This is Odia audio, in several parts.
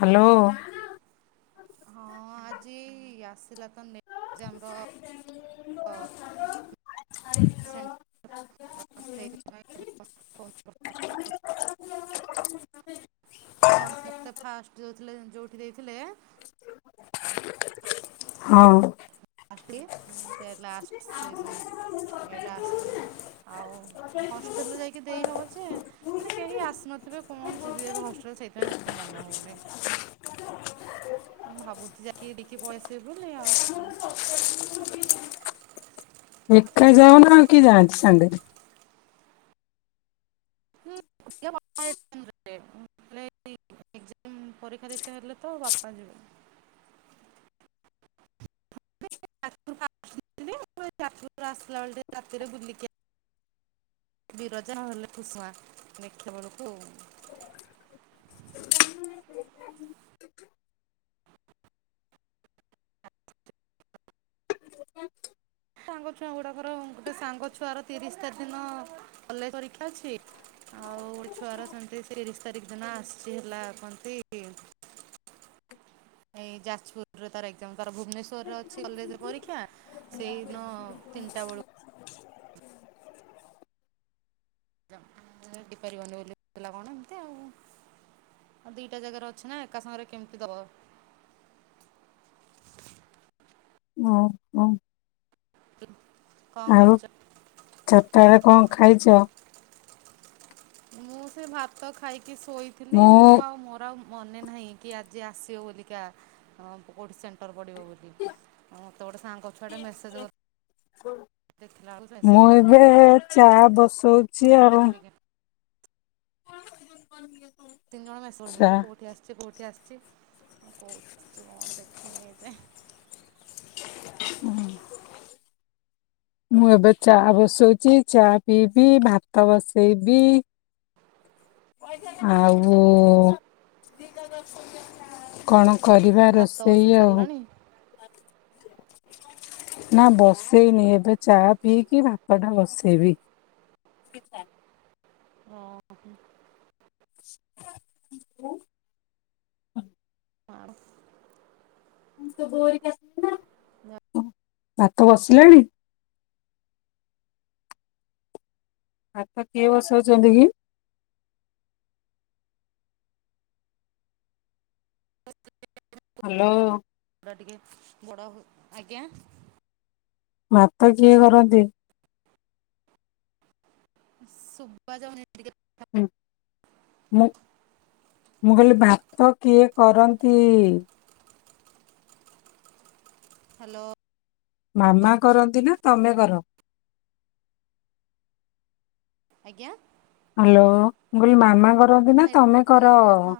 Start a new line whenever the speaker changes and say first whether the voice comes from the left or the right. left: ହାଲୋ-
right: ହଁ ଆଜି ଆସିଲା ତ- ଯେ ମର- ସେଥିପାଇଁ [unintelligible]
left: [unintelligible]
right: ସମସ୍ତେ ଫାଷ୍ଟ ଯୋଉଥିଲେ ଯୋଉଠି ଦେଇଥିଲେ-
left: ହଁ-
right: କିଏ? ସେ ଲାଷ୍ଟ ସେ ଏଟା ଆସିଛି ଆଉ ହଷ୍ଟେଲରେ ଯାଇକି ଦେଇହେବ ଯେ ମାନେ କେହି ଆସିନଥିବେ କଣ ଯିବି ଏବେ ହଷ୍ଟେଲ ସେଇଥିପାଇଁ ଯାଇ ମନ ହେଉନି- ମୁଁ ଭାବୁଛି ଯାକି ଦେକି ଭଏସ ସେ ବଲି ଆଉ
left: ଏକା ଯାଉନା ଆଉ କିଏ ଯାଆନ୍ତି ସାଙ୍ଗରେ
right: ପରୀକ୍ଷା ଦେଇ ହେଲେ ତ ବାପା ଯିବେ ରାସଲା ଚାତରେ ବୁଲିିକ [unintelligible] [inaudible] ବିରଯା ନହଲେ ଖୁସୁମା ଦେଖିବା ବେଳକୁ ସାଙ୍ଗ ଛୁଆ ଗୁଡ଼ାକର ଗୋଟେ ସାଙ୍ଗ ଛୁଆର ତିରିଶ ତାରିଖ ଦିନ କଲେଜ ପରୀକ୍ଷା ଅଛି ଆଉ ଗୋଟେ ଛୁଆର ସେମିତି ତିରିଶ ତାରିଖ ଦିନ ଆସିଛି ହେଲା କରନ୍ତି ଏଇ ଯାଜପୁରରେ ତାର ଏକ୍ସଜାମ ତାର ଭୁବନେଶ୍ୱର ରେ ଅଛି କଲେଜ ପରୀକ୍ଷା ସେଇଦିନ ତିନିଟା ବେଳକୁ। ପାରିବନି ବୋଲି କଣ ଏମତି ଆଉ ଆଉ ଦିଟା ଜାଗାରେ ଅଛି ନା ଏକା ସାଙ୍ଗରେ କେମିତି ଦବ
left: ହଁ ହଁ।
right: ହୁଁ।
left: ଆଉ ଛାରିଟ କଣ ଖାଇଛ?
right: ମୁଁ ସେ ଭାତ ଖାଇକି କି ଶୋଇଥିଲି ମୁଁ ଆଉ ମୋର ଆଉ ମନେ ନାହିଁ କି ଆଜି ଆସିବ ବୋଲିକା କଠି ସେଣ୍ଟର ବଡ଼ିବ ବୋଲି ଆଉ ମୋତେ ଗୋଟେ ସାଙ୍କ ଛୁଆଟେ ମେସେଜ୍ ଦେଖିଲା ବେଳକୁ
left: ମୁଁ
right: ମେସେଜ୍
left: ଏବେ ଚା ବସ୍ ରଉଛିି ଆର କ
right: ତିନି ଜଣେସେ କଉଠି ଆସିଛି କଉଠି ଆସିଛି। କ କଣ ଦେଖିନ ଯେ
left: ହୁଁ। ମୁଁ ଏବେ ଚା ବସଉଛି ଚା ପିଇବି ଭାତ ବସେଇବି ଆଉ କଣ? କରିବା
right: ଭାତ
left: ରୋଷେଇ
right: ବସେଇ
left: ଆଉ।
right: ସାରିଲାଣି
left: ନା ବସେଇନି ଏବେ ଚା ପିଇକି ଭାତ ଟା ବସେଇବି
right: ଓ ହ
left: ହ୍ୟା ଭାତ ବସିଲାଣି ଭାତ କିଏ ବସାଉଛନ୍ତି କି? ହାଲୋ
right: ଟିକେ ବଡ ଆଜ୍ଞା
left: ଭାତ କିଏ କରନ୍ତି।
right: ସୁଭା ଯାଉନ ଟିକେ
left: ମୁ ମୁଁ କହିଲି ଭାତ କିଏ କରନ୍ତି?
right: ହାଲୋ
left: ମାମା କରନ୍ତି ନା ତମେ କର
right: ଆଜ୍ଞା।
left: ହ୍ୟାଲୋ ମୁଁ କଇଲି ମାମ
right: ନେ ନେଟଆ ହଁ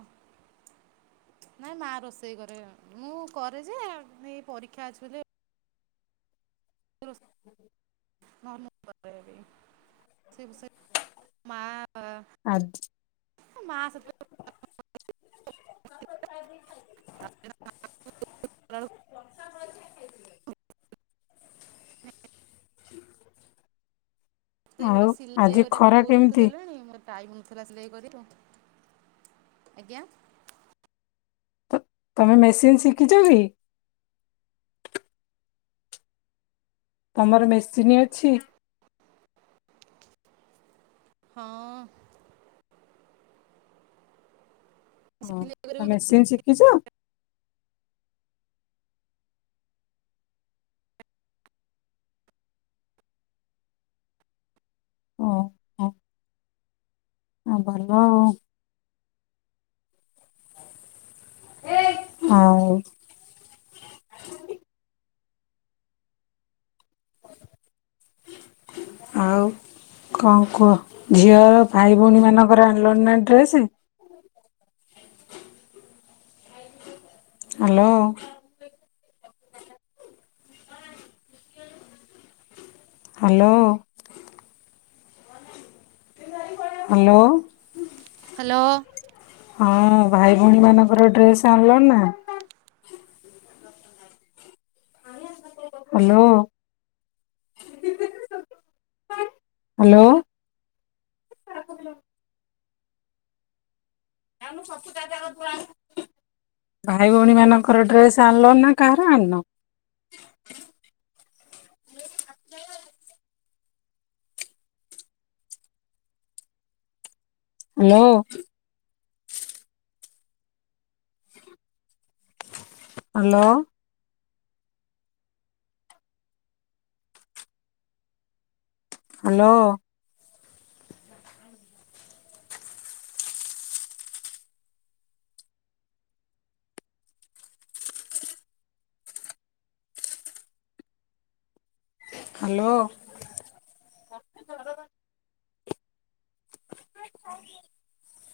right: ନାଇଁ ମ ର ସେଇ କରେ ମୁଁ କରେ ଯେ ଏଇ ପରୀକ୍ଷା ଅଛି ବୋଲି ନ [unintelligible] ମା।
left: ଆଜ
right: ମା। [unintelligible]
left: ଆଉ
right: ମତେଗୁଟା ସିଲେଇ
left: ଆଜି
right: କରିବାକୁ
left: ଖରା
right: କଉ ଦୁନଠୁ
left: କେମିତି
right: ଦେଲେଣି ମତେ ଟାଇମ୍ ନଥିଲା ସିଲେଇ କରିବାକୁ, ଆଜ୍ଞା।
left: ତ ତମେ ମେସିନ୍ ଶିଖିଚ କି? ତମର ମେସିିନ ଅଛି?
right: ହଁ।
left: ହଁ
right: ସିଲେଇ
left: ତ
right: କରିବାକୁ
left: ମେସିନ୍ ଶିଖିଚ? ହଁ ହ ଭଲ। ହଉ। ଆଉ କଣ କୁହ। ଝିଅ, ଭାଇ, ଭଉଣୀ ମାନଙ୍କର ଆଣିଲଣି ନା dress? Hello. Hello. Hello.
right: Hello.
left: ହଁ ଭାଇ ଭଉଣୀ ମାନଙ୍କର ଡ୍ରେସ ଆଣିଲ ନା? ହାଲୋ। ହାଲୋ। ଭାଇ ଭଉଣୀ ମାନଙ୍କର ଡ୍ରେସ୍ ଆଣିଲ ନା କାହାର ଆଣିନ? ହାଲୋ। ହାଲୋ। ହାଲୋ। ହାଲୋ। [inaudible]